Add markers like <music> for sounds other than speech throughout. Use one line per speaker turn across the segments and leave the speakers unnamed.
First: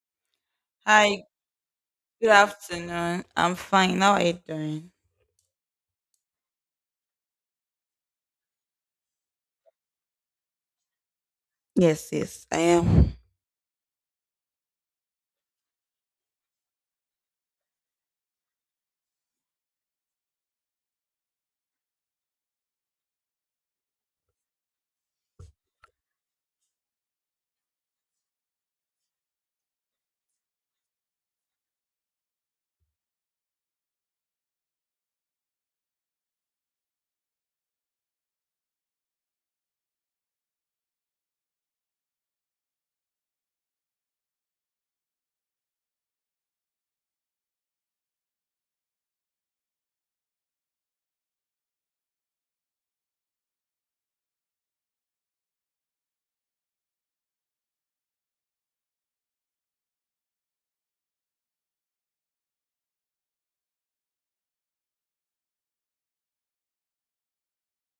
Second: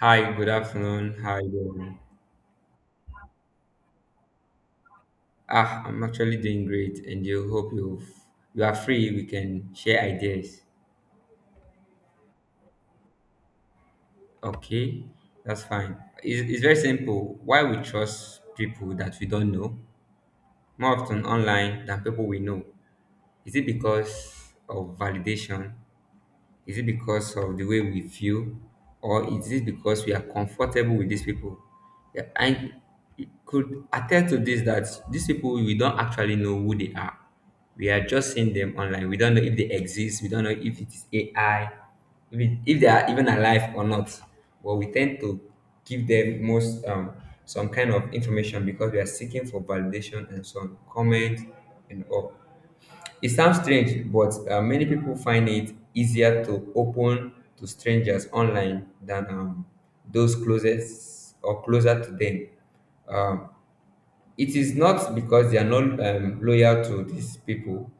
Hi, good afternoon.
Hi,
How are you doing?
good afternoon. I'm fine. How are you doing?
I'm actually doing great, and you hope you are free. We can share ideas.
Yes, yes, I am.
Okay, that's fine. It's very simple. Why we trust people that we don't know more often online than people we know? Is it because of validation? Is it because of the way we feel, or is it because we are comfortable with these people? Yeah, I could attest to this that these people we don't actually know who they are. We are just seeing them online. We don't know if they exist. We don't know if it is AI, if they are even alive or not. But we tend to give them most some kind of information because we are seeking for validation and some comment and all. It sounds strange, but many people find it easier to open to strangers online than those closest or closer to them. Um, it is not because they are not loyal to these people,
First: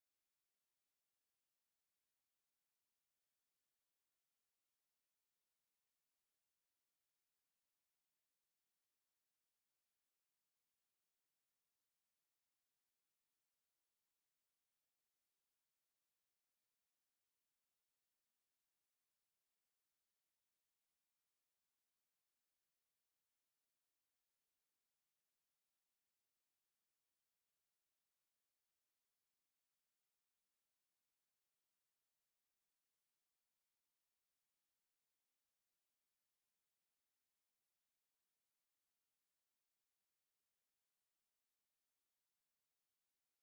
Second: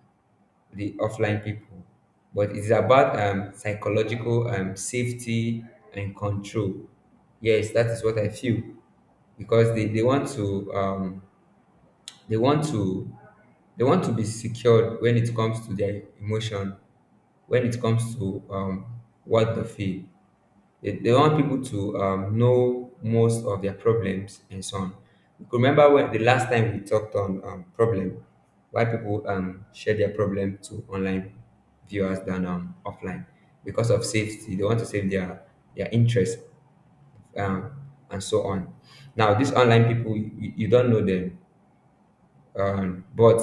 the offline people, but it's about psychological safety and control. Yes, that is what I feel because they want to they want to they want to be secured when it comes to their emotion when it comes to what they feel. They want people to know most of their problems and so on. You could remember when the last time we talked on problem, why people share their problem to online viewers than offline because of safety. They want to save their interest um, and so on. Now, these online people, you don't know them, but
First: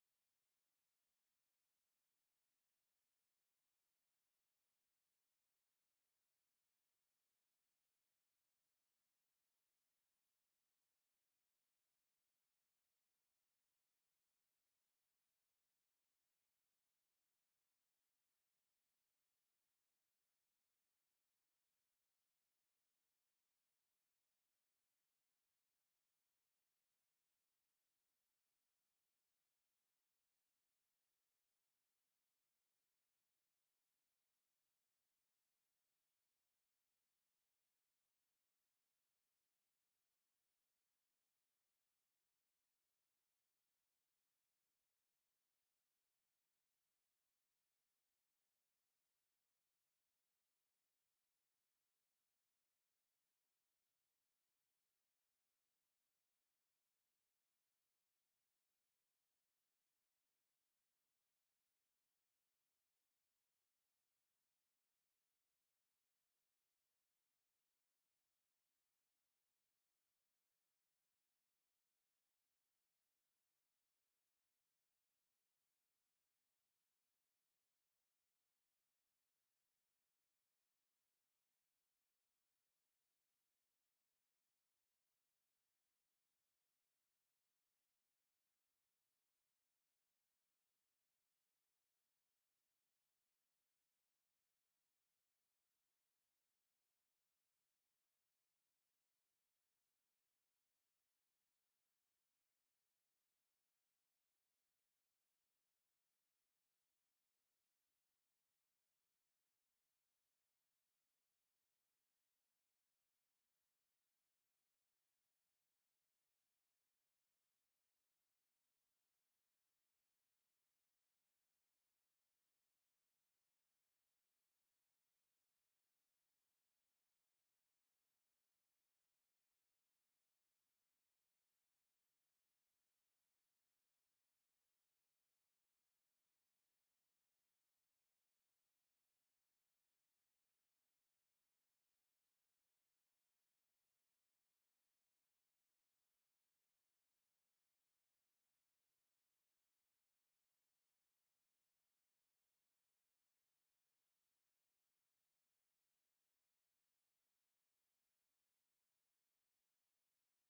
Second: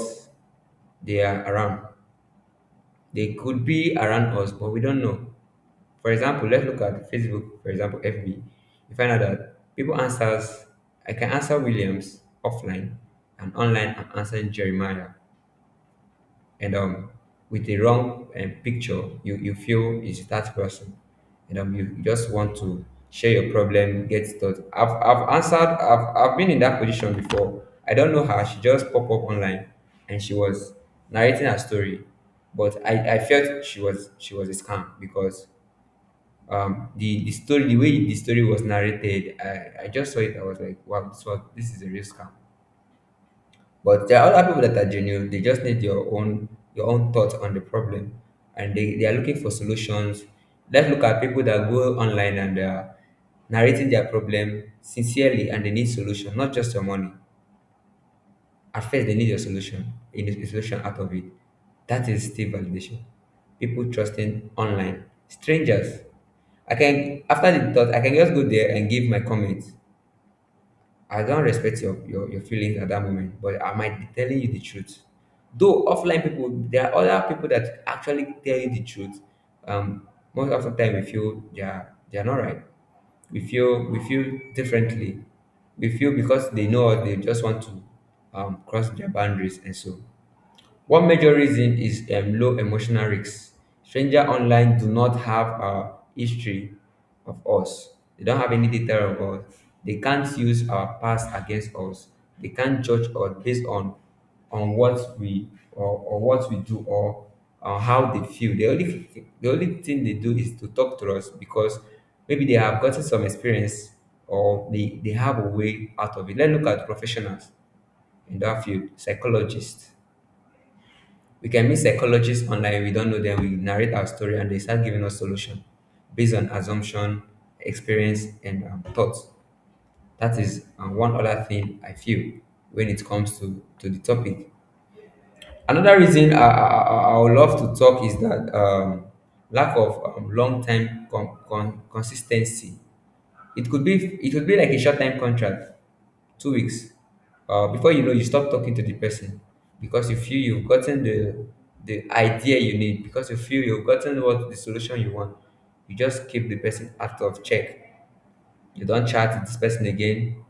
they are around. They could be around us, but we don't know. For example, let's look at Facebook, for example, FB. You find out that people answers, I can answer Williams offline and online I'm answering Jeremiah. And With the wrong picture, you feel it's that person. And You just want to share your problem, get thought. I've been in that position before. I don't know her. She just popped up online and she was narrating her story. But I felt she was a scam because the story, the way the story was narrated, I just saw it. I was like, wow, this is a real scam. But there are other people that are genuine. They just need your own, your own thoughts on the problem, and they are looking for solutions. Let's look at people that go online and they are narrating their problem sincerely and they need solution, not just your money. At first, they need a solution, you need a solution out of it. That is still validation. People trusting online strangers. I can after the thought, I can just go there and give my comments. I don't respect your feelings at that moment, but I might be telling you the truth. Though offline people, there are other people that actually tell you the truth. Um, Most of the time, we feel they are not right. We feel differently. We feel because they know us, they just want to cross their boundaries and so. One major reason is low emotional risks. Stranger online do not have a history of us. They don't have any data of us. They can't use our past against us. They can't judge us based on what we, or what we do, or on how they feel. The only thing they do is to talk to us because maybe they have gotten some experience or they have a way out of it. Let's look at professionals in that field, psychologists. We can meet psychologists online, we don't know them. We narrate our story and they start giving us solution based on assumption, experience, and thoughts. That is one other thing I feel when it comes to the topic. Another reason I would love to talk is that lack of consistency. It could be it could be like a short-time contract, 2 weeks. Before you know, you stop talking to the person because you feel you've gotten the idea you need. Because you feel you've gotten what the solution you want. You just keep the person out of check. You don't chat with this person again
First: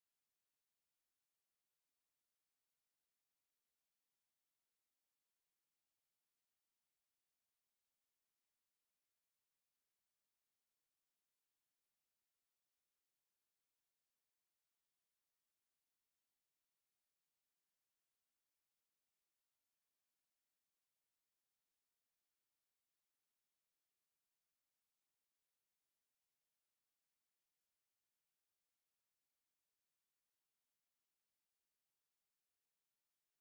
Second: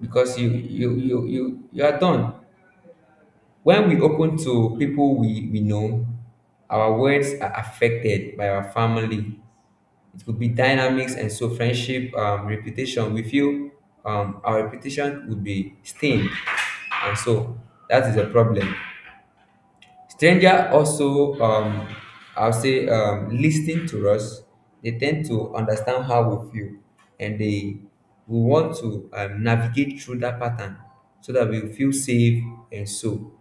because you are done. When we open to people we know, our words are affected by our family, it could be dynamics and so friendship, reputation. We feel our reputation would be stained, and so that is a problem. Stranger also, I'll say, listening to us, they tend to understand how we feel, and they we want to navigate through that pattern so that we feel safe, and so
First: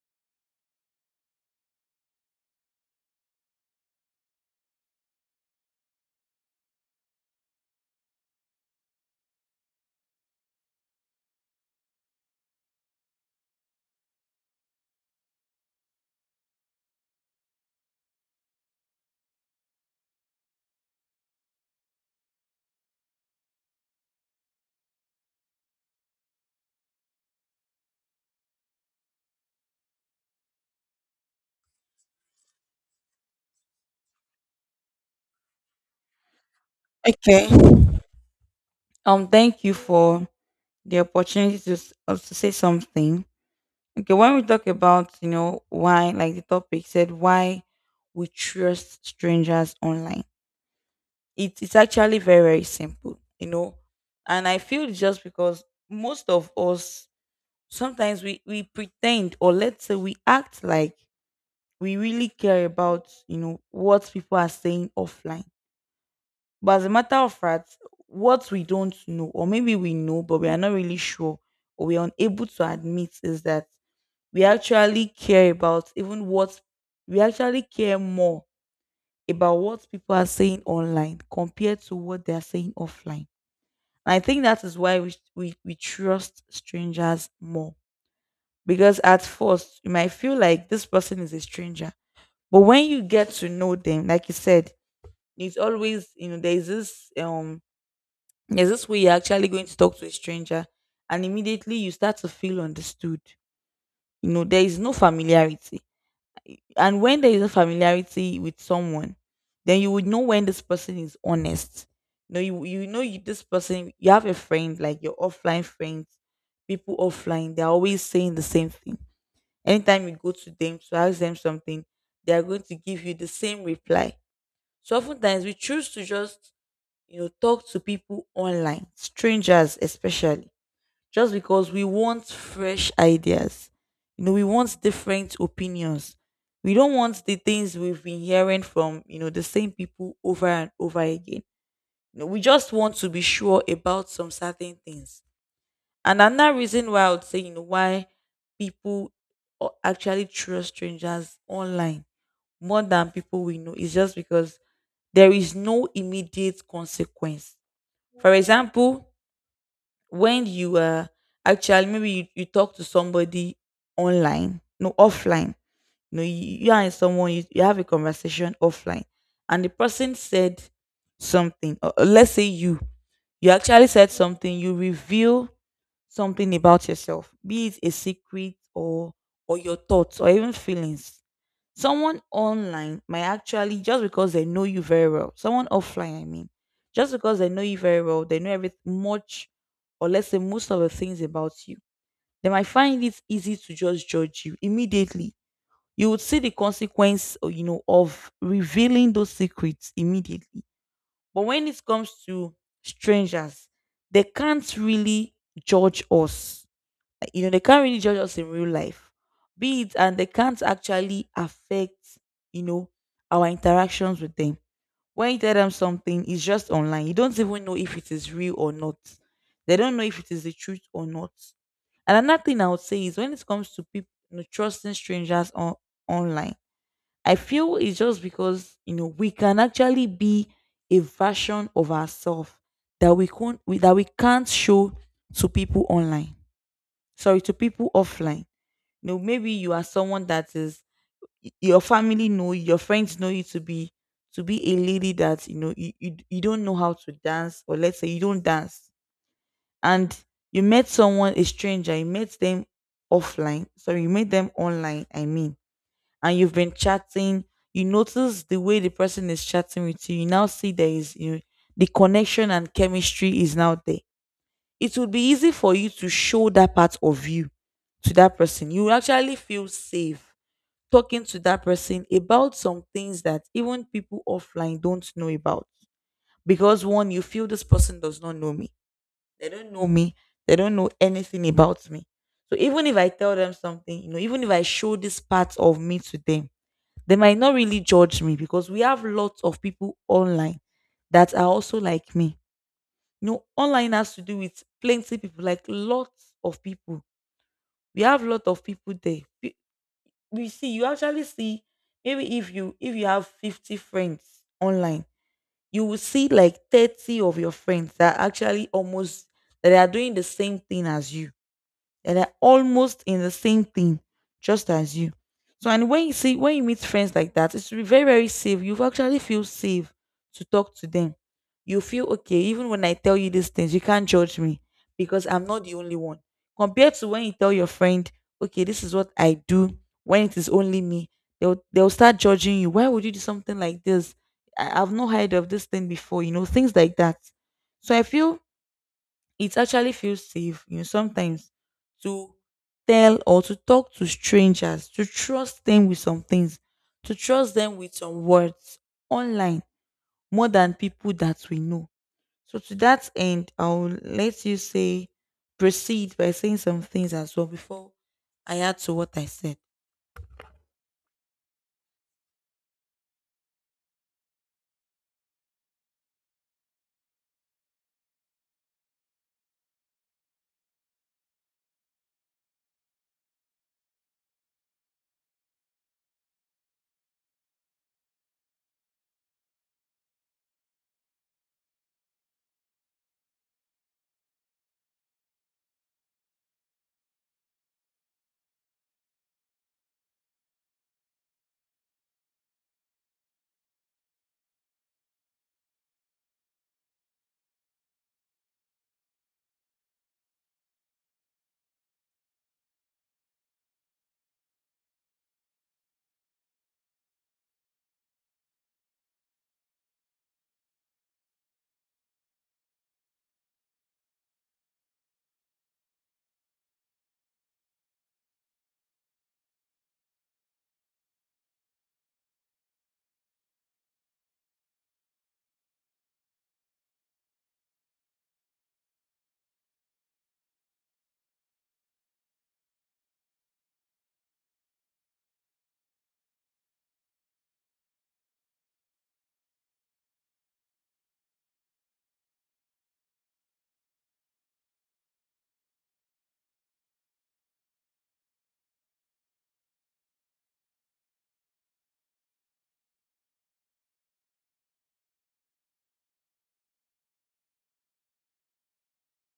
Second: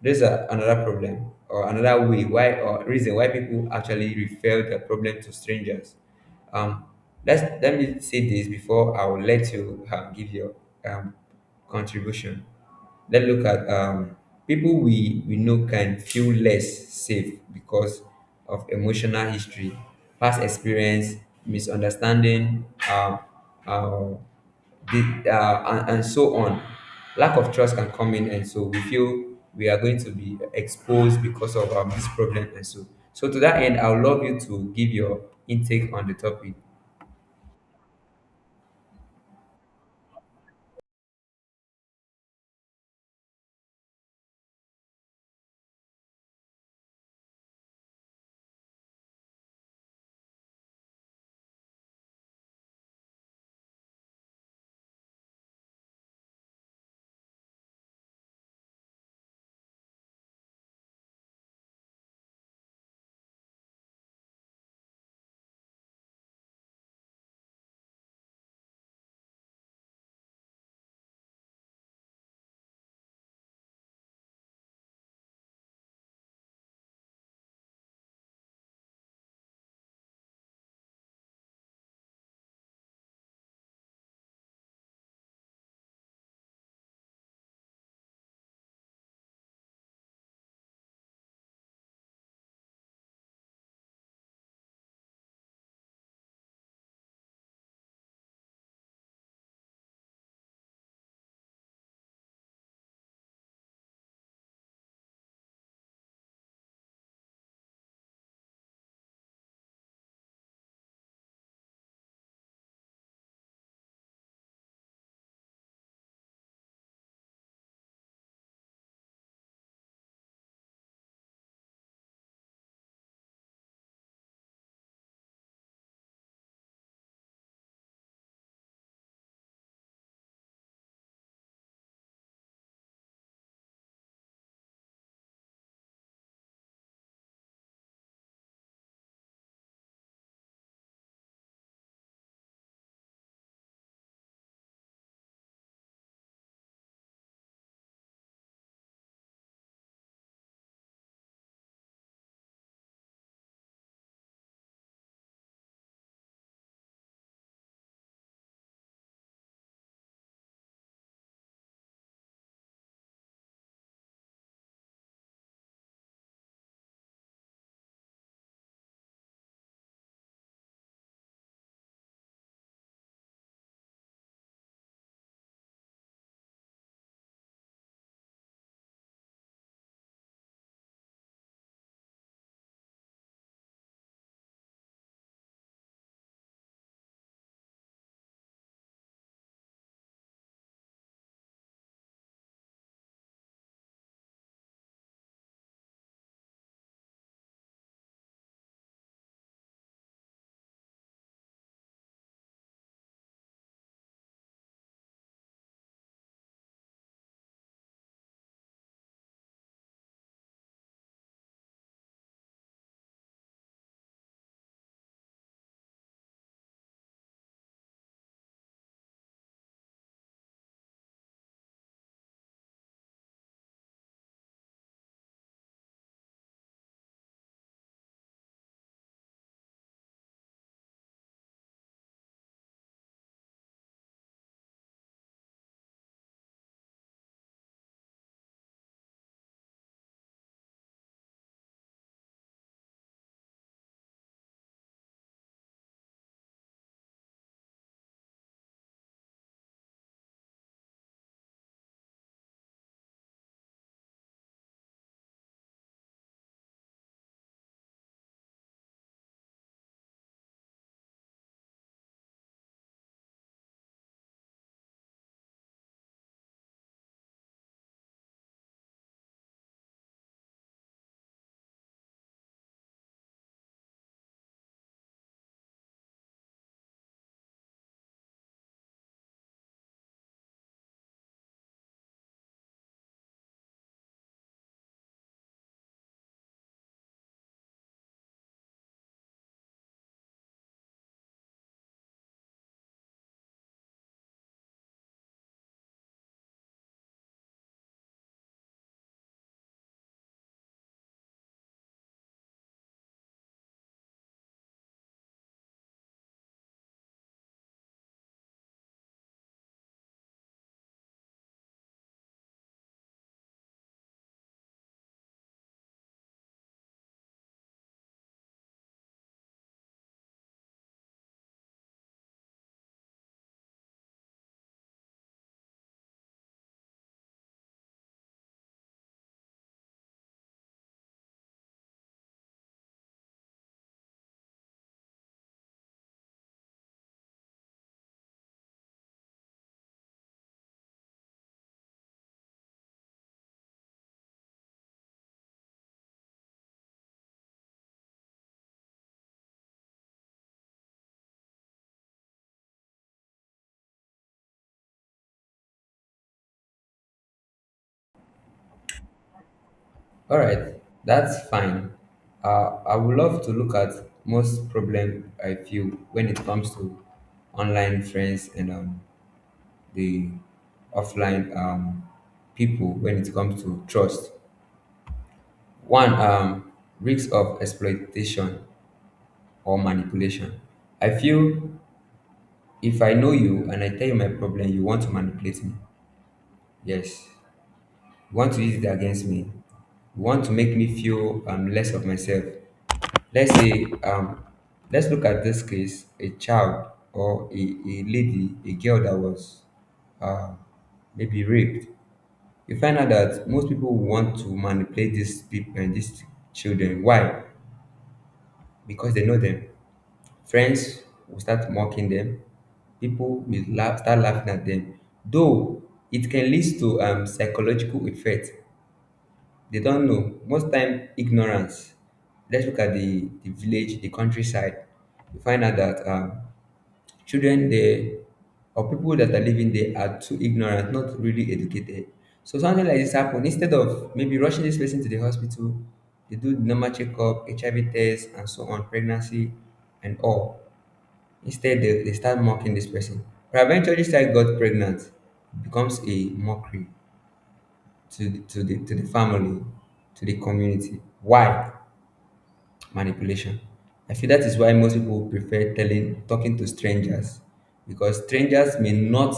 there's another problem or another way why, or reason why people actually refer their problem to strangers. Um, let's let me say this before I will let you give your um, contribution. Let's look at people we know can feel less safe because of emotional history, past experience, misunderstanding, uh, and so on. Lack of trust can come in, and so we feel we are going to be exposed because of this problem, and so. So to that end, I would love you to give your intake on the topic.
Okay. Thank you for the opportunity to to say something. Okay, when we talk about you know why, like the topic said, why we trust strangers online, it's actually very very simple, you know, and I feel it's just because most of us sometimes we pretend, or let's say we act like we really care about you know what people are saying offline, but as a matter of fact what we don't know, or maybe we know but we are not really sure or we're unable to admit, is that we actually care about even what we actually care more about what people are saying online compared to what they are saying offline. And I think that is why we trust strangers more. Because at first you might feel like this person is a stranger. But when you get to know them, like you said, it's always you know there's this way you're actually going to talk to a stranger, and immediately you start to feel understood. You know there is no familiarity, and when there is a familiarity with someone, then you would know when this person is honest. You know you this person, you have a friend like your offline friends. People offline, they're always saying the same thing. Anytime you go to them to ask them something, they are going to give you the same reply. So oftentimes we choose to just, you know, talk to people online, strangers especially, just because we want fresh ideas. You know, we want different opinions. We don't want the things we've been hearing from, you know, the same people over and over again. You know, we just want to be sure about some certain things. And another reason why I would say, you know, why people actually trust strangers online more than people we know is just because there is no immediate consequence. For example, when you actually, maybe you talk to somebody online, no offline, no you are in someone you have a conversation offline, and the person said something. Or let's say you actually said something. You reveal something about yourself, be it a secret or your thoughts or even feelings. Someone online might actually, just because they know you very well, someone offline, I mean, just because they know you very well, they know every much, or let's say most of the things about you, they might find it easy to just judge you immediately. You would see the consequence, or, you know, of revealing those secrets immediately. But when it comes to strangers, they can't really judge us, you know they can't really judge us in real life, be it, and they can't actually affect, you know, our interactions with them. When you tell them something, it's just online, you don't even know if it is real or not, they don't know if it is the truth or not. And another thing I would say is when it comes to people you know trusting strangers on online, I feel it's just because you know we can actually be a version of ourselves that we can't we, that we can't show to people online, sorry to people offline. You know maybe you are someone that is your family know you, your friends know you to be a lady that you know you don't know how to dance, or let's say you don't dance. And you met someone, a stranger, you met them offline, sorry you met them online, I mean, and you've been chatting. You notice the way the person is chatting with you, you now see there is, you know, the connection and chemistry is now there. It would be easy for you to show that part of you to that person. You will actually feel safe talking to that person about some things that even people offline don't know about. Because one, you feel this person does not know me. They don't know me. They don't know anything about me. So even if I tell them something, you know, even if I show this part of me to them, they might not really judge me, because we have lots of people online that are also like me. You know, online has to do with plenty people, like lots of people. We have lot of people there. We see, you actually see, maybe if you have 50 friends online, you will see like 30 of your friends that are actually almost, that they are doing the same thing as you, and they're almost in the same thing, just as you. So, and when you see, when you meet friends like that, it should be very very safe. You actually feel safe to talk to them. You feel okay, even when I tell you these things, you can't judge me because I'm not the only one. Compared to when you tell your friend, okay, this is what I do, when it is only me, they'll start judging you. Why would you do something like this? I've not heard of this thing before, you know, things like that. So I feel it actually feels safe, you know, sometimes to tell or to talk to strangers, to trust them with some things, to trust them with some words online more than people that we know. So to that end, I'll let you say, proceed by saying some things as well before I add to what I said.
All right, that's fine. I would love to look at most problem I feel when it comes to online friends and the offline people when it comes to trust. One, risks of exploitation or manipulation. I feel if I know you and I tell you my problem, you want to manipulate me. Yes. You want to use it against me. You want to make me feel less of myself. Let's say, let's look at this case, a child or a lady, a girl that was uh, maybe raped. You find out that most people want to manipulate these people and these children. Why? Because they know them. Friends will start mocking them. People will laugh, start laughing at them. Though it can lead to psychological effect. They don't know. Most time, ignorance. Let's look at the village, the countryside. You find out that children there or people that are living there are too ignorant, not really educated. So something like this happen. Instead of maybe rushing this person to the hospital, they do normal checkup, HIV test, and so on, pregnancy, and all. Instead, they start mocking this person. But eventually, this child got pregnant. It becomes a mockery to the, to the to the family, to the community. Why? Manipulation. I feel that is why most people prefer telling talking to strangers because strangers may not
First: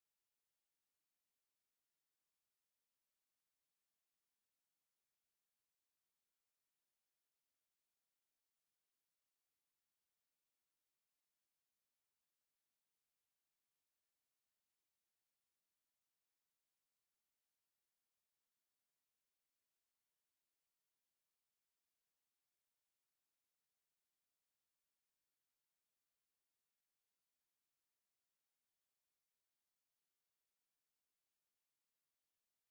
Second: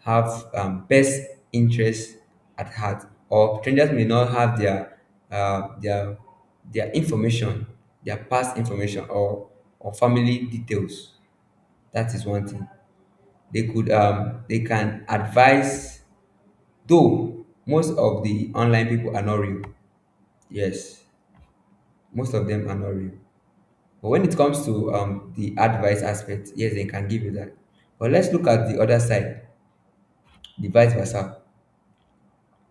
have best interests at heart, or strangers may not have their uh, their their information, their past information, or family details. That is one thing they could they can advise. Though most of the online people are not real. Yes, most of them are not real. But when it comes to the advice aspect, yes, they can give you that. But let's look at the other side, the vice versa.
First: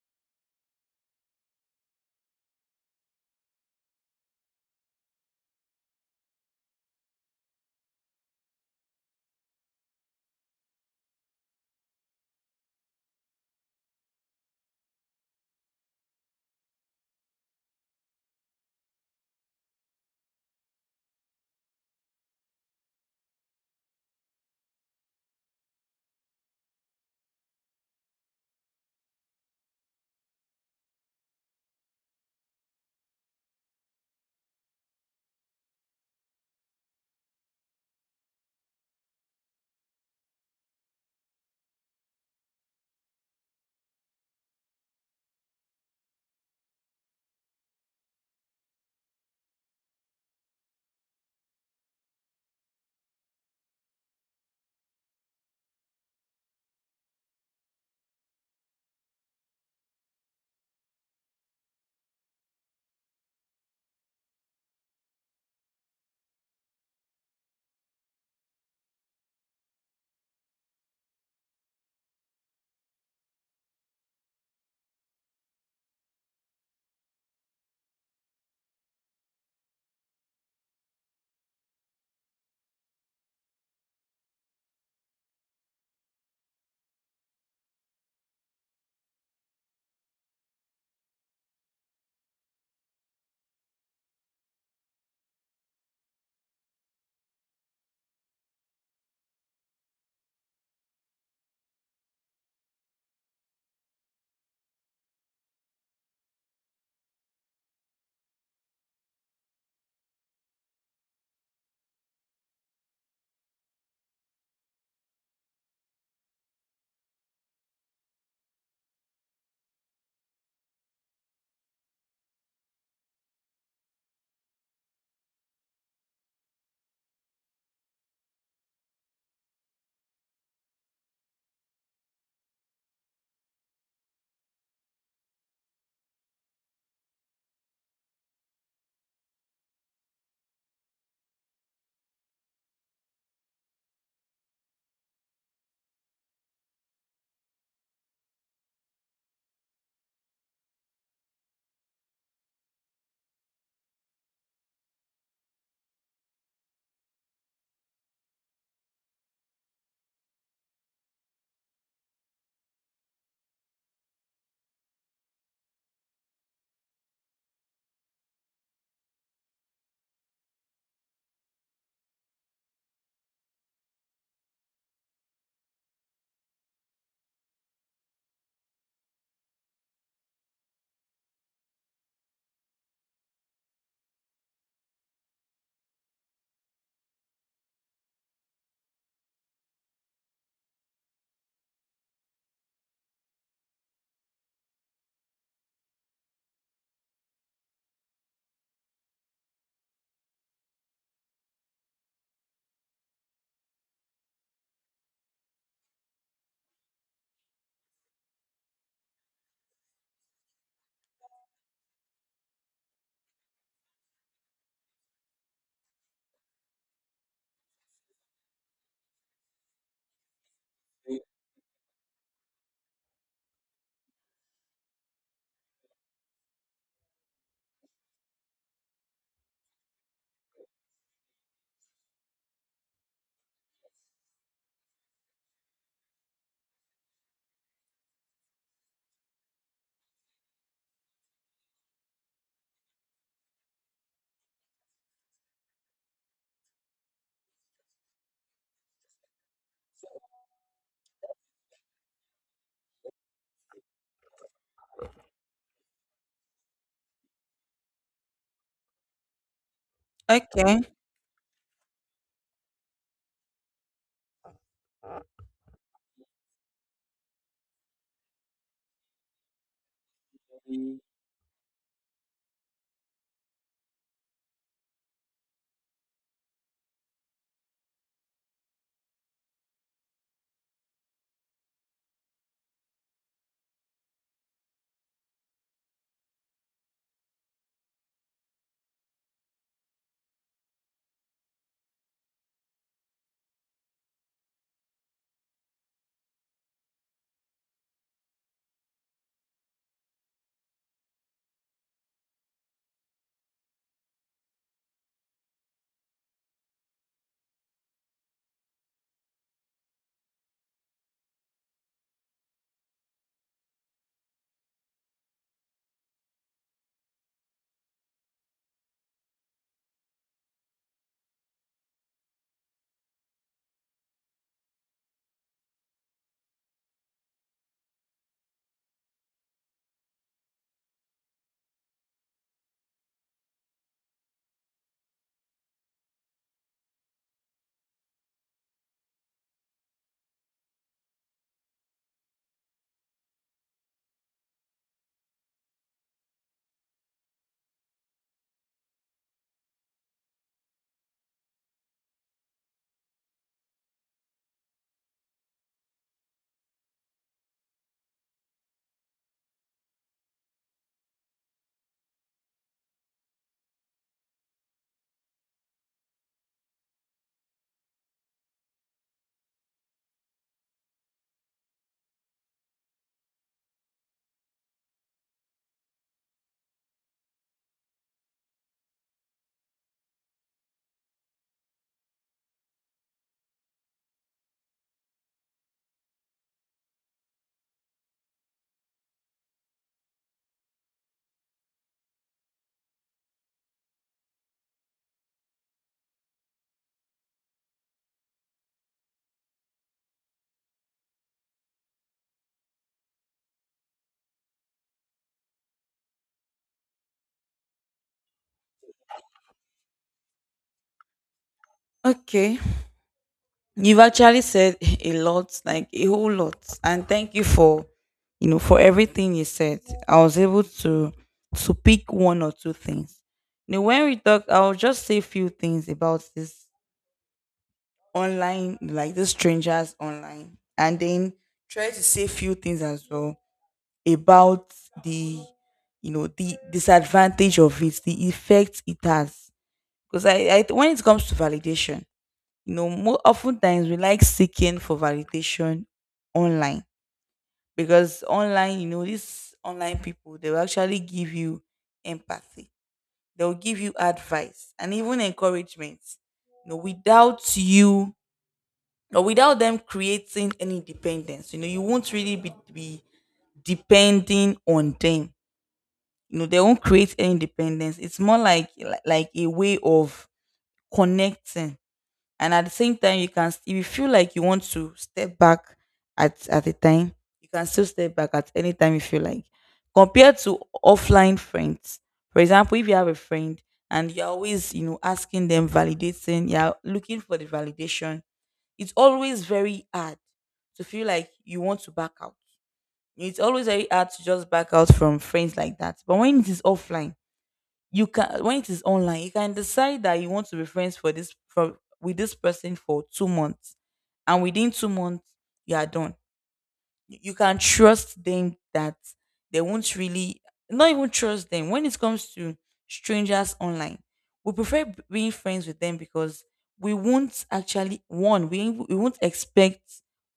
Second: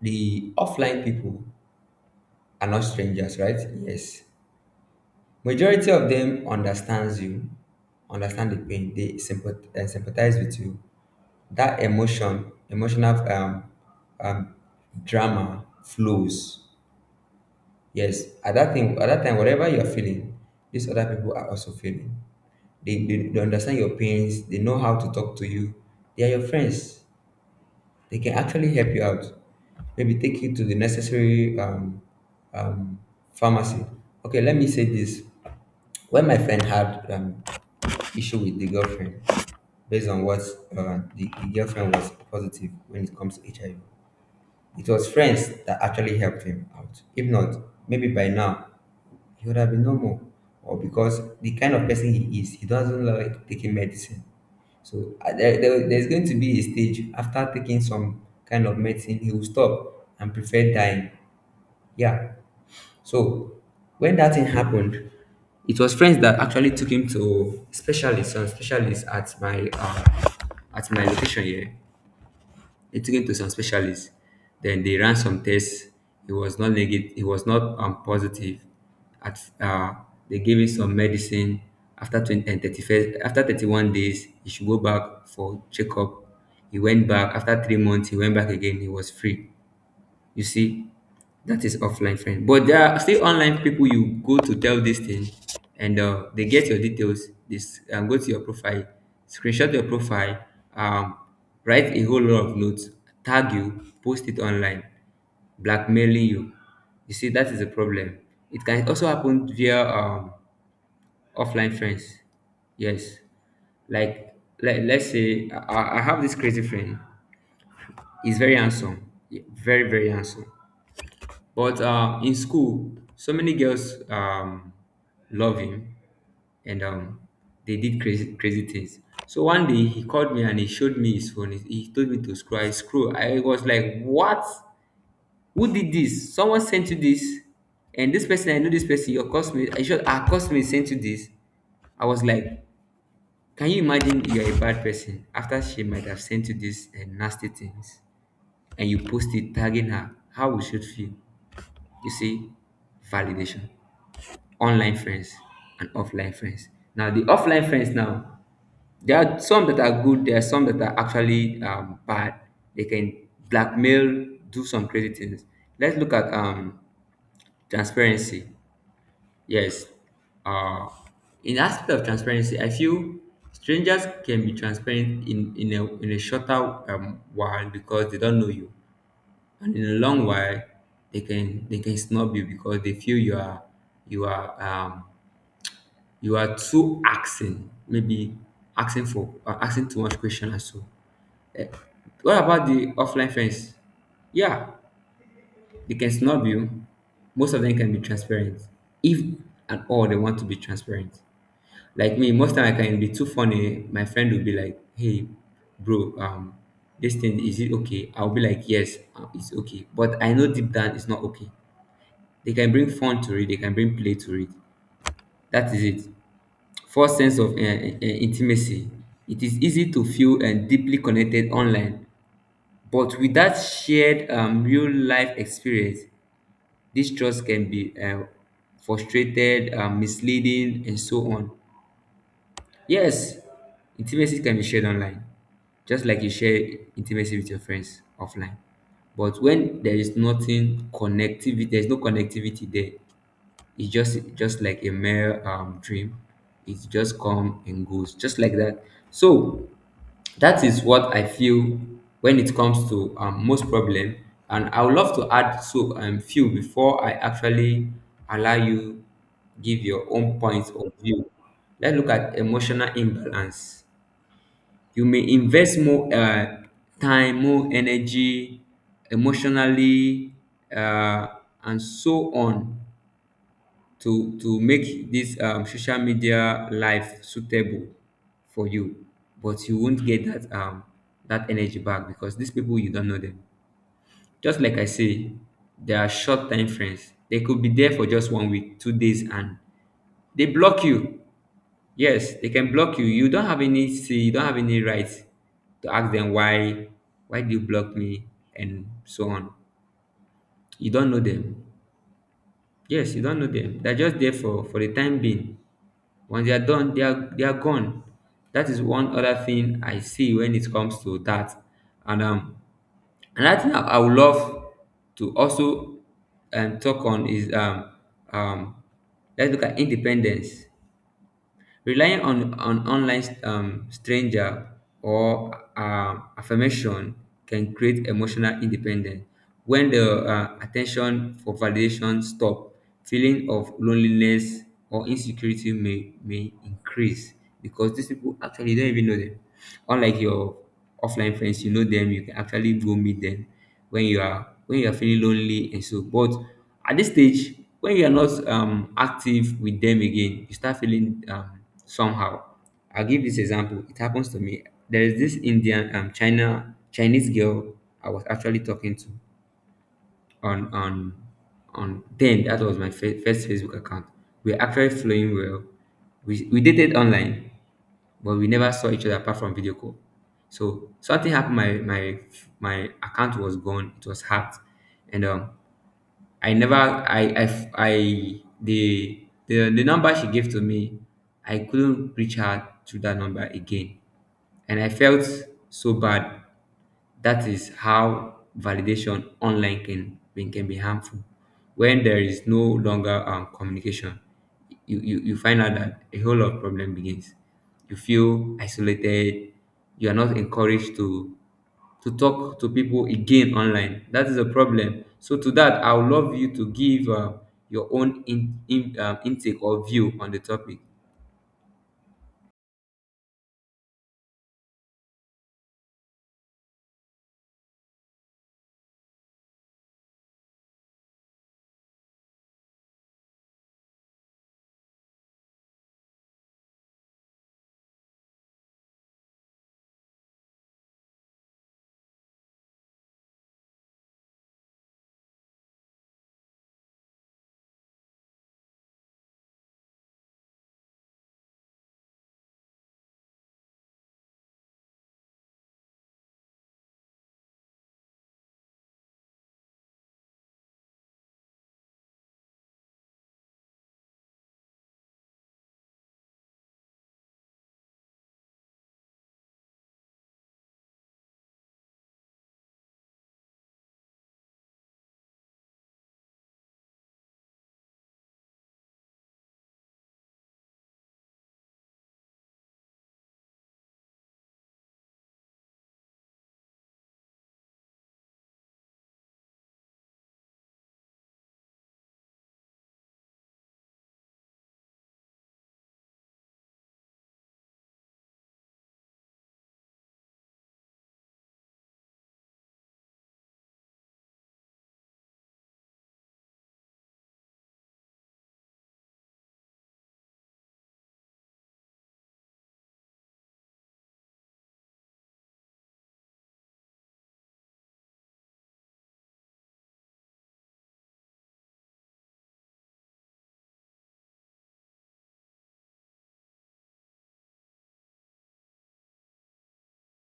The offline people are not strangers, right? Yes, majority of them understands you, understand the pain. They sympathize with you. That emotion, emotional um drama flows. Yes, at that thing, at that time, whatever you are feeling, these other people are also feeling. They understand your pains. They know how to talk to you. They are your friends. They can actually help you out. Maybe take you to the necessary um, pharmacy. Okay, let me say this. When my friend had issue with the girlfriend, based on what the girlfriend was positive when it comes to HIV, it was friends that actually helped him out. If not, maybe by now he would have been normal. Or because the kind of person he is, he doesn't like taking medicine. So there's going to be a stage after taking some kind of medicine, he will stop and prefer dying. Yeah. So when that thing happened, it was friends that actually took him to specialists and specialists at my location here. They took him to some specialists. Then they ran some tests. He was not negative. He was not positive. At They gave him some medicine. After 20, and 31st, after 31 days, he should go back for checkup. He went back after 3 months. He went back again. He was free. You see, that is offline friend. But there are still online people you go to tell this thing, and they get your details. This and go to your profile, screenshot your profile, um, write a whole lot of notes, tag you, post it online, blackmailing you. You see, that is a problem. It can also happen via offline friends. Yes, like like let's say I have this crazy friend. He's very handsome, yeah, very handsome but in school, so many girls love him, and they did crazy things. So one day he called me and he showed me his phone. He told me to scroll. I scroll. I was like, "What? Who did this? Someone sent you this?" And this person, I know this person. Your cosmate, I should, our cosmate sent you this. I was like, "Can you imagine? You're a bad person. After she might have sent you these and nasty things, and you post it tagging her. How we should feel?" You see, validation, online friends and offline friends. Now, the offline friends now, there are some that are good, there are some that are actually bad. They can blackmail, do some crazy things. Let's look at transparency. Yes. uh in aspect of transparency, I feel strangers can be transparent in a, in a shorter while because they don't know you, and in a long while they can snub you because they feel you are, you are you are too asking, maybe asking for asking too much question and so. Eh, what about the offline friends? Yeah, they can snub you. Most of them can be transparent if and all they want to be transparent. Like me, most time I can be too funny. My friend will be like, hey bro, this thing is it okay? I'll be like yes, it's okay, but I know deep down it's not okay. They can bring fun to it. They can bring play to it. That is it. First sense of intimacy. It is easy to feel and deeply connected online, but without shared real life experience, this trust can be frustrated, misleading, and so on. Yes, intimacy can be shared online, just like you share intimacy with your friends offline. But when there is nothing connectivity, there is no connectivity there. It's just like a mere dream. It just come and goes, just like that. So that is what I feel when it comes to most problem, and I would love to add so few before I actually allow you give your own point
Okay.
of view. Let's look at emotional imbalance. You may invest more time, more energy, emotionally, uh, and so on to make this social media life suitable for you, but you won't get that that energy back because these people, you don't know them. Just like I say, they are short time friends. They could be there for just one week two days, and they block you. Yes, they can block you. You don't have any say, you don't have any rights to ask them why. Why do you block me, and so on? You don't know them. Yes, you don't know them. They're just there for the time being. Once they are done, they are gone. That is one other thing I see when it comes to that. And another thing I would love to also talk on is um let's look at independence. Relying on an online stranger or affirmation can create emotional independence. When the attention for validation stop, feeling of loneliness or insecurity may increase because these people actually don't even know them. Unlike your offline friends, you know them, you can actually go meet them when you are feeling lonely and so. But at this stage, when you are not active with them again, you start feeling somehow. I'll give this example. It happens to me. There is this Indian China Chinese girl I was actually talking to on on on then that was my first Facebook account. We were actually flowing well. We dated online, but we never saw each other apart from video call. So something happened. My account was gone. It was hacked, and I never I I the the number she gave to me, I couldn't reach her through that number again, and I felt so bad. That is how validation online can be harmful. When there is no longer communication, you find out that a whole lot of problem begins. You feel isolated. You are not encouraged to talk to people again online. That is a problem. So to that, I would love you to give your own intake or view on the topic.
Okay. You've actually said <laughs> a lot, like a whole lot. And thank you for, you know, for everything you said. I was able to pick one or two things. Now, when we talk, I'll just say a few things about this online, like the strangers online, and then try to say a few things as well about the, you know, the disadvantage of it, the effect it has. When it comes to validation, you know more often times we like seeking for validation online, because online you know these online people they will actually give you empathy, they will give you advice and even encouragement, you know, without you or without them creating any dependence. You know you won't really be depending on them. You know they won't create any dependence. It's more like like a way of connecting, and at the same time you can, if you feel like you want to step back at a time, you can still step back at any time you feel like. Compared to offline friends, for example, if you have a friend and you're always you know asking them, validating, you're looking for the validation, it's always very hard to feel like you want to back out. It's always very hard to just back out from friends like that. But when it is offline you can, when it is online you can decide that you want to be friends for this, for with this person for 2 months, and within 2 months you are done. You can trust them that they won't really, not even trust them. When it comes to strangers online, we prefer being friends with them because we won't actually one we won't expect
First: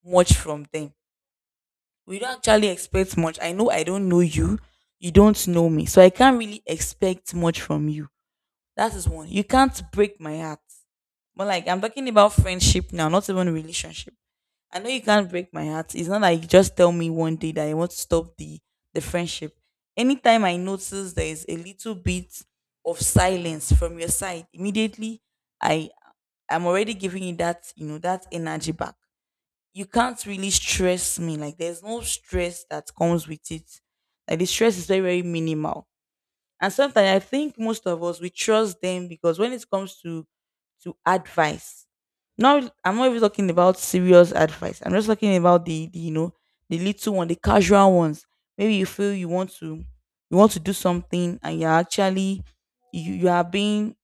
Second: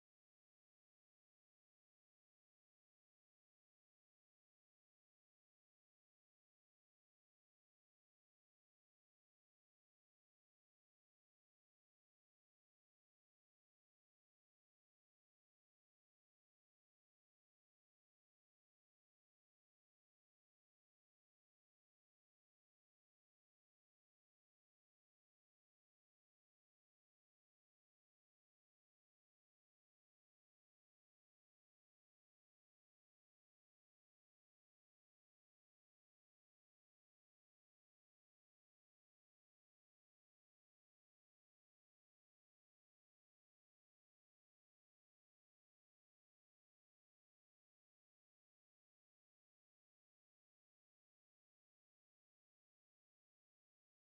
much from them. We don't actually expect much. I know I don't know you, you don't know me, so I can't really expect much from you. That is one. You can't break my heart. But like I'm talking about friendship now, not even relationship. I know you can't break my heart. It's not like you just tell me one day that you want to stop the friendship. Anytime I notice there is a little bit of silence from your side, immediately I I'm already giving you that, you know, that energy back. You can't really stress me. Like there's no stress that comes with it. Like the stress is very, very minimal. And sometimes I think most of us we trust them because when it comes to advice, not, I'm not even talking about serious advice. I'm just talking about the you know the little one, the casual ones. Maybe you feel you want to do something and you're actually you, you are being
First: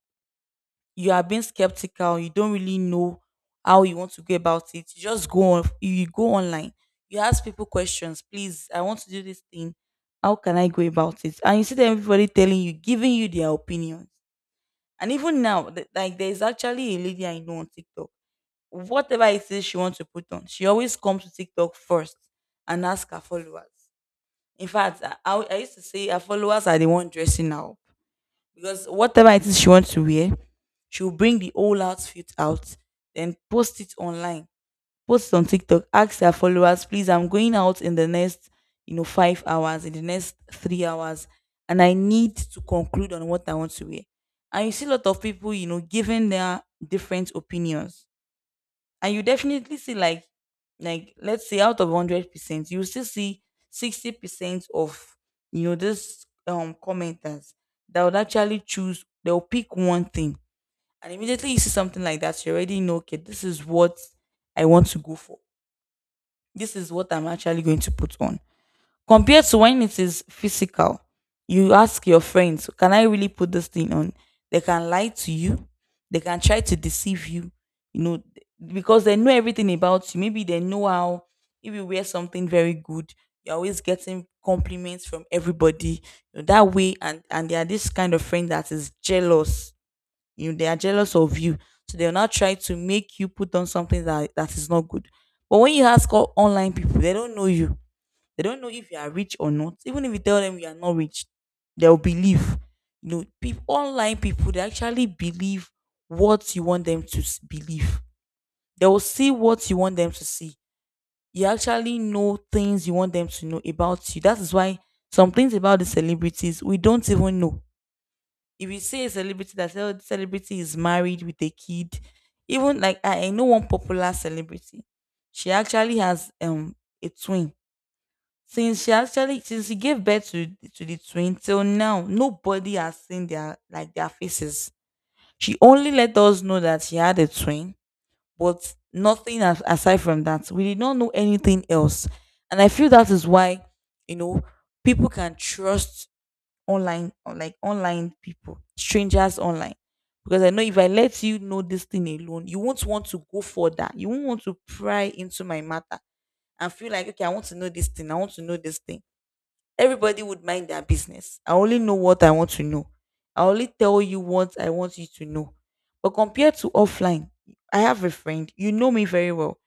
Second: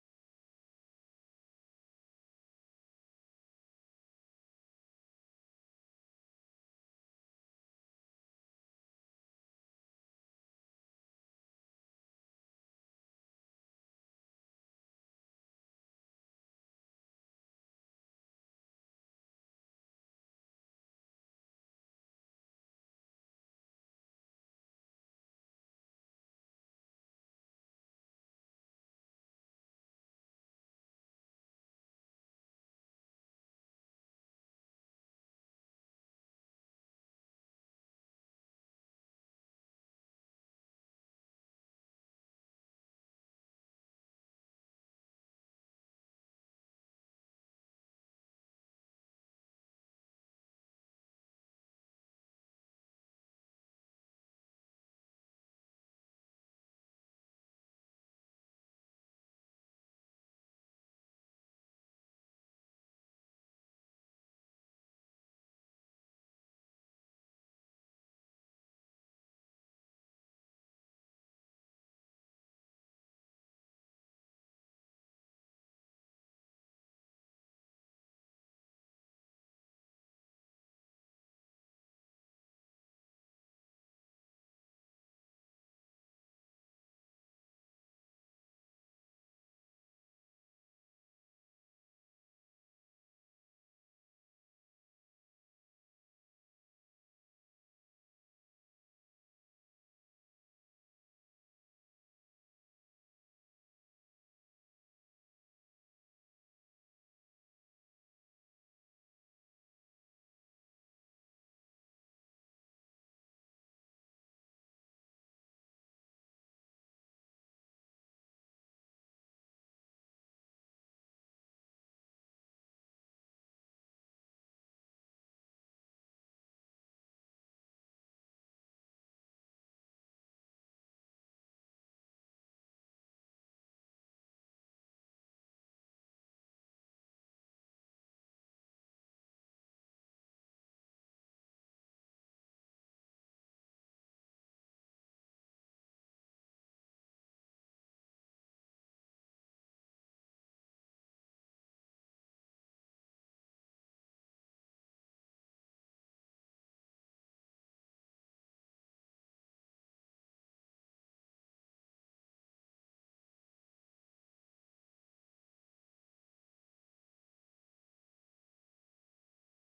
you are being skeptical. You don't really know how you want to go about it. You just go on you go online, you ask people questions. Please, I want to do this thing, how can I go about it? And you see them, everybody telling you, giving you their opinions. And even now, like there's actually a lady I know on TikTok. Whatever it is she wants to put on, she always comes to TikTok first and ask her followers. In fact, I used to say her followers are the one dressing now, because whatever it is she wants to wear, she'll bring the whole outfit out, then post it online, post it on TikTok, ask her followers, please, I'm going out in the next, you know, 5 hours, in the next 3 hours, and I need to conclude on what I want to wear. And you see a lot of people, you know, giving their different opinions. And you definitely see like let's say out of 100% you still see 60% of, you know this commenters that would actually choose, they'll pick one thing. And immediately you see something like that, you already know, okay, this is what I want to go for, this is what I'm actually going to put on. Compared to when it is physical, you ask your friends, can I really put this thing on? They can lie to you, they can try to deceive you, you know, because they know everything about you. Maybe they know how, if you wear something very good, you're always getting compliments from everybody, you know, that way. And they are this kind of friend that is jealous, you know, they are jealous of you, so they'll not try to make you put on something that is not good. But when you ask all online people, they don't know you. They don't know if you are rich or not. Even if you tell them you are not rich, they'll believe. You know, people online, people, they actually believe what you want them to believe. They will see what you want them to see. You actually know things you want them to know about you. That is why some things about the celebrities we don't even know. If you say a celebrity that say, "Oh, this celebrity is married with a kid," even like I know one popular celebrity, she actually has a twin. Since she gave birth to the twin till now, nobody has seen their, like, their faces. She only let us know that she had a twin, but nothing as, aside from that, we did not know anything else. And I feel that is why, you know, people can trust online, or like, online people, strangers online. Because I know if I let you know this thing alone, you won't want to go for that. You won't want to pry into my matter and feel like, okay, I want to know this thing, I want to know this thing. Everybody would mind their business. I only know what I want to know. I only tell you what I want you to know. But compared to offline, I have a friend, you know me very well.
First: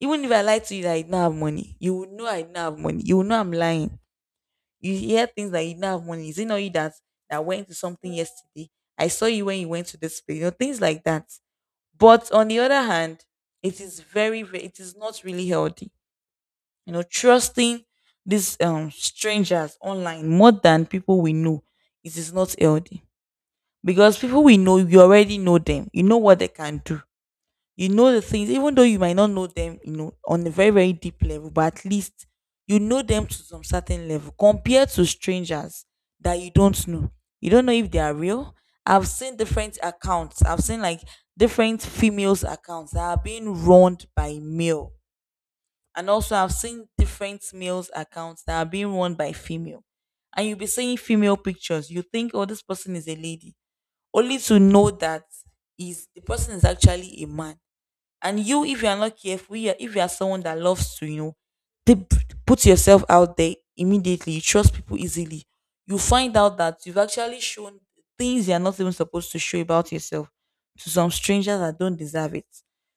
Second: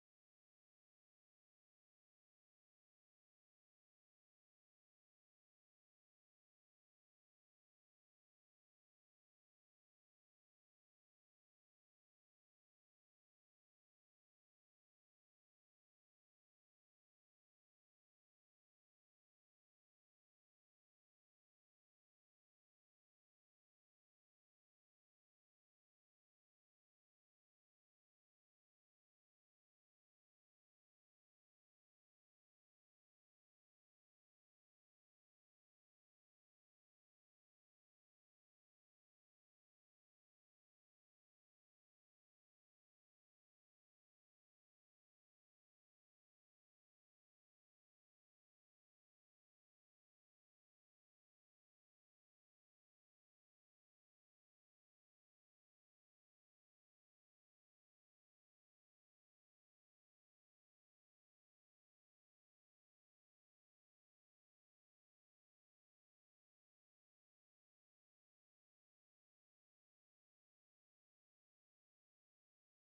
Even if I lie to you that I don't have money, you would know I don't have money. You will know I'm lying. You hear things that you don't have money. Is it not you that went to something yesterday? I saw you when you went to this place. You know things like that. But on the other hand, it is very, very it is not really healthy, you know, trusting these strangers online more than people we know. It is not healthy, because people we know, you already know them, you know what they can do, you know the things. Even though you might not know them, you know, on a very, very deep level, but at least you know them to some certain level, compared to strangers that you don't know. You don't know if they are real. I've seen different accounts, I've seen like different females accounts that are being run by male. And also, I've seen different males accounts that are being run by female. And you'll be seeing female pictures, you think, oh, this person is a lady. Only to know that is the person is actually a man. And you, if you are not careful, if you are someone that loves to, you know, they p- put yourself out there immediately, you trust people easily, you find out that you've actually shown things you're not even supposed to show about yourself to some strangers that don't deserve it.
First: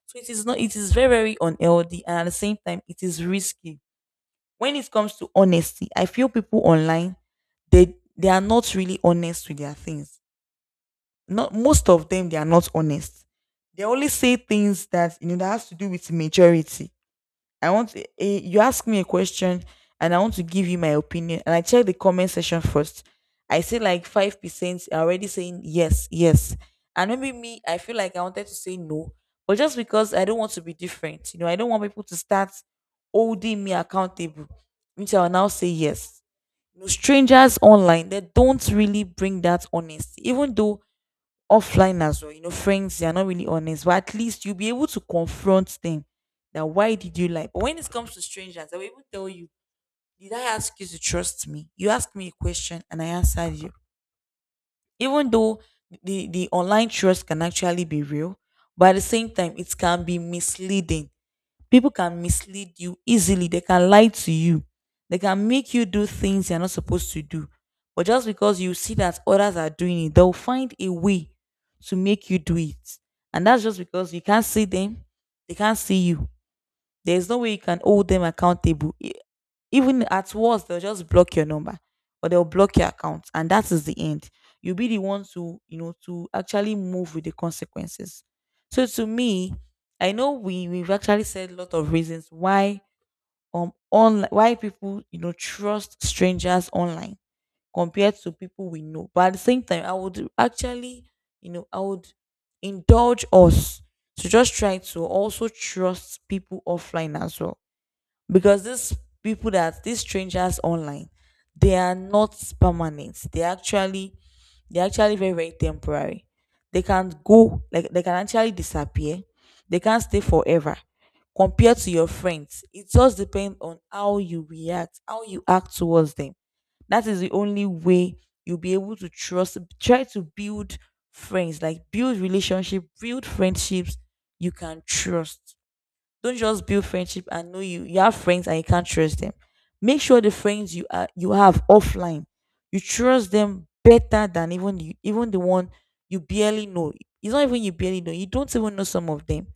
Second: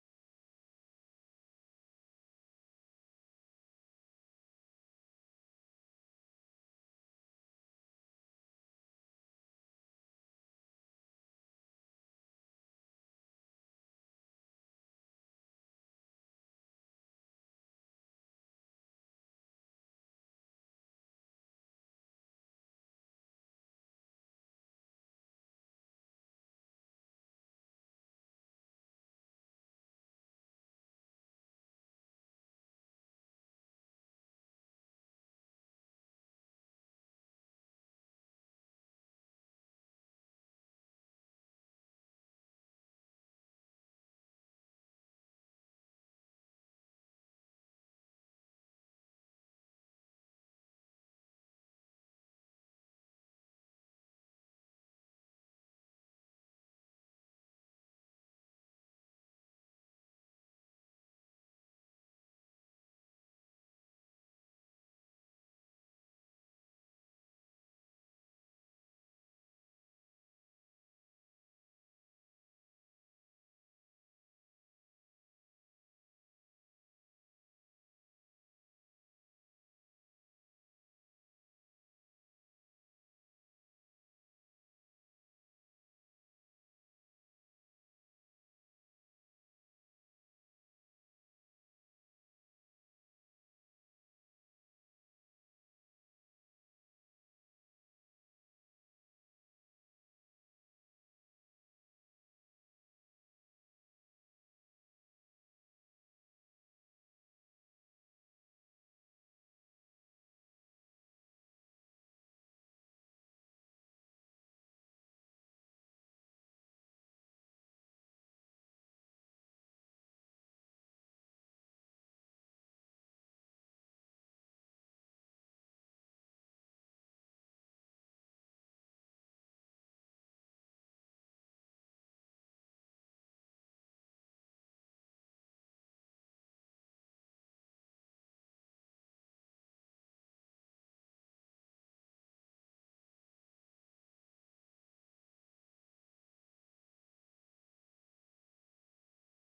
So it is not, it is very, very unhealthy. And at the same time, it is risky. When it comes to honesty, I feel people online, they are not really honest with their things. Not most of them, they are not honest. They only say things that, you know, that has to do with majority. I want you ask me a question and I want to give you my opinion, and I check the comment section first. I say like 5% are already saying yes, yes, and maybe me, I feel like I wanted to say no, but just because I don't want to be different, you know, I don't want people to start holding me accountable, which I will now say yes. You know, strangers online, they don't really bring that honesty, even though offline as well. You know, friends, they are not really honest, but at least you'll be able to confront them that why did you lie? But when it comes to strangers, they will even tell you, did I ask you to trust me? You asked me a question and I answered you. Even though the online trust can actually be real, but at the same time, it can be misleading. People can mislead you easily. They can lie to you. They can make you do things you're not supposed to do, but just because you see that others are doing it, they'll find a way to make you do it. And that's just because you can't see them, they can't see you. There's no way you can hold them accountable. Even at worst, they'll just block your number or they'll block your account, and that is the end. You'll be the one to, you know, to actually move with the consequences. So to me, I know we've actually said a lot of reasons why, on why people, you know, trust strangers online compared to people we know. But at the same time, I would actually, you know, I would indulge us to just try to also trust people offline as well, because these people, that these strangers online, they are not permanent. They actually, they're actually very, very temporary. They can go, like, they can actually disappear, they can't stay forever. Compared to your friends, it just depends on how you react, how you act towards them. That is the only way you'll be able to trust try to build friends, like, build relationship, build friendships you can trust. Don't just build friendship and know you. You have friends and you can't trust them. Make sure the friends you are, you have offline, you trust them better than even you, even the one you barely know. It's not even you barely know, you don't even know some of them.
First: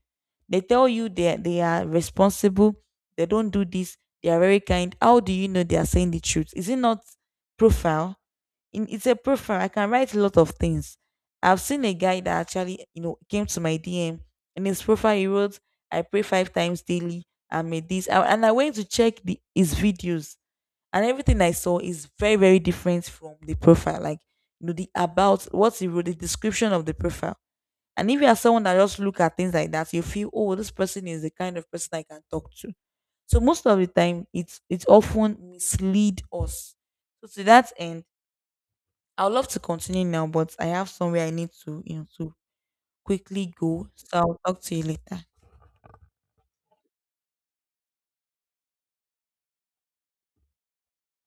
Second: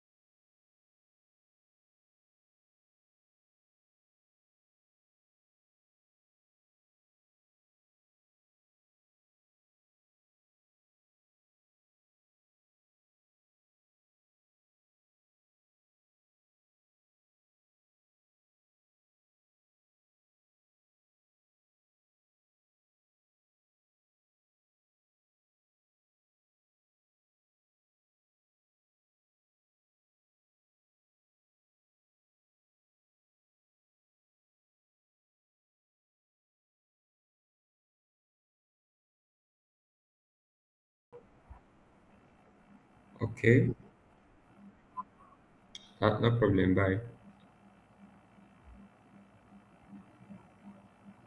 They tell you they are responsible, they don't do this, they are very kind. How do you know they are saying the truth? Is it not profile? It's a profile, I can write a lot of things. I've seen a guy that actually, you know, came to my DM. In his profile, he wrote, "I pray five times daily, I made this," and I went to check the his videos, and everything I saw is very, very different from the profile. Like, you know, the about what he wrote, the description of the profile. And if you are someone that just look at things like that, you feel, oh, this person is the kind of person I can talk to. So most of the time, it's often mislead us. So to that end, I would love to continue now, but I have somewhere I need to, you know, to quickly
Okay.
go, so I'll talk to you later.
No problem. Bye.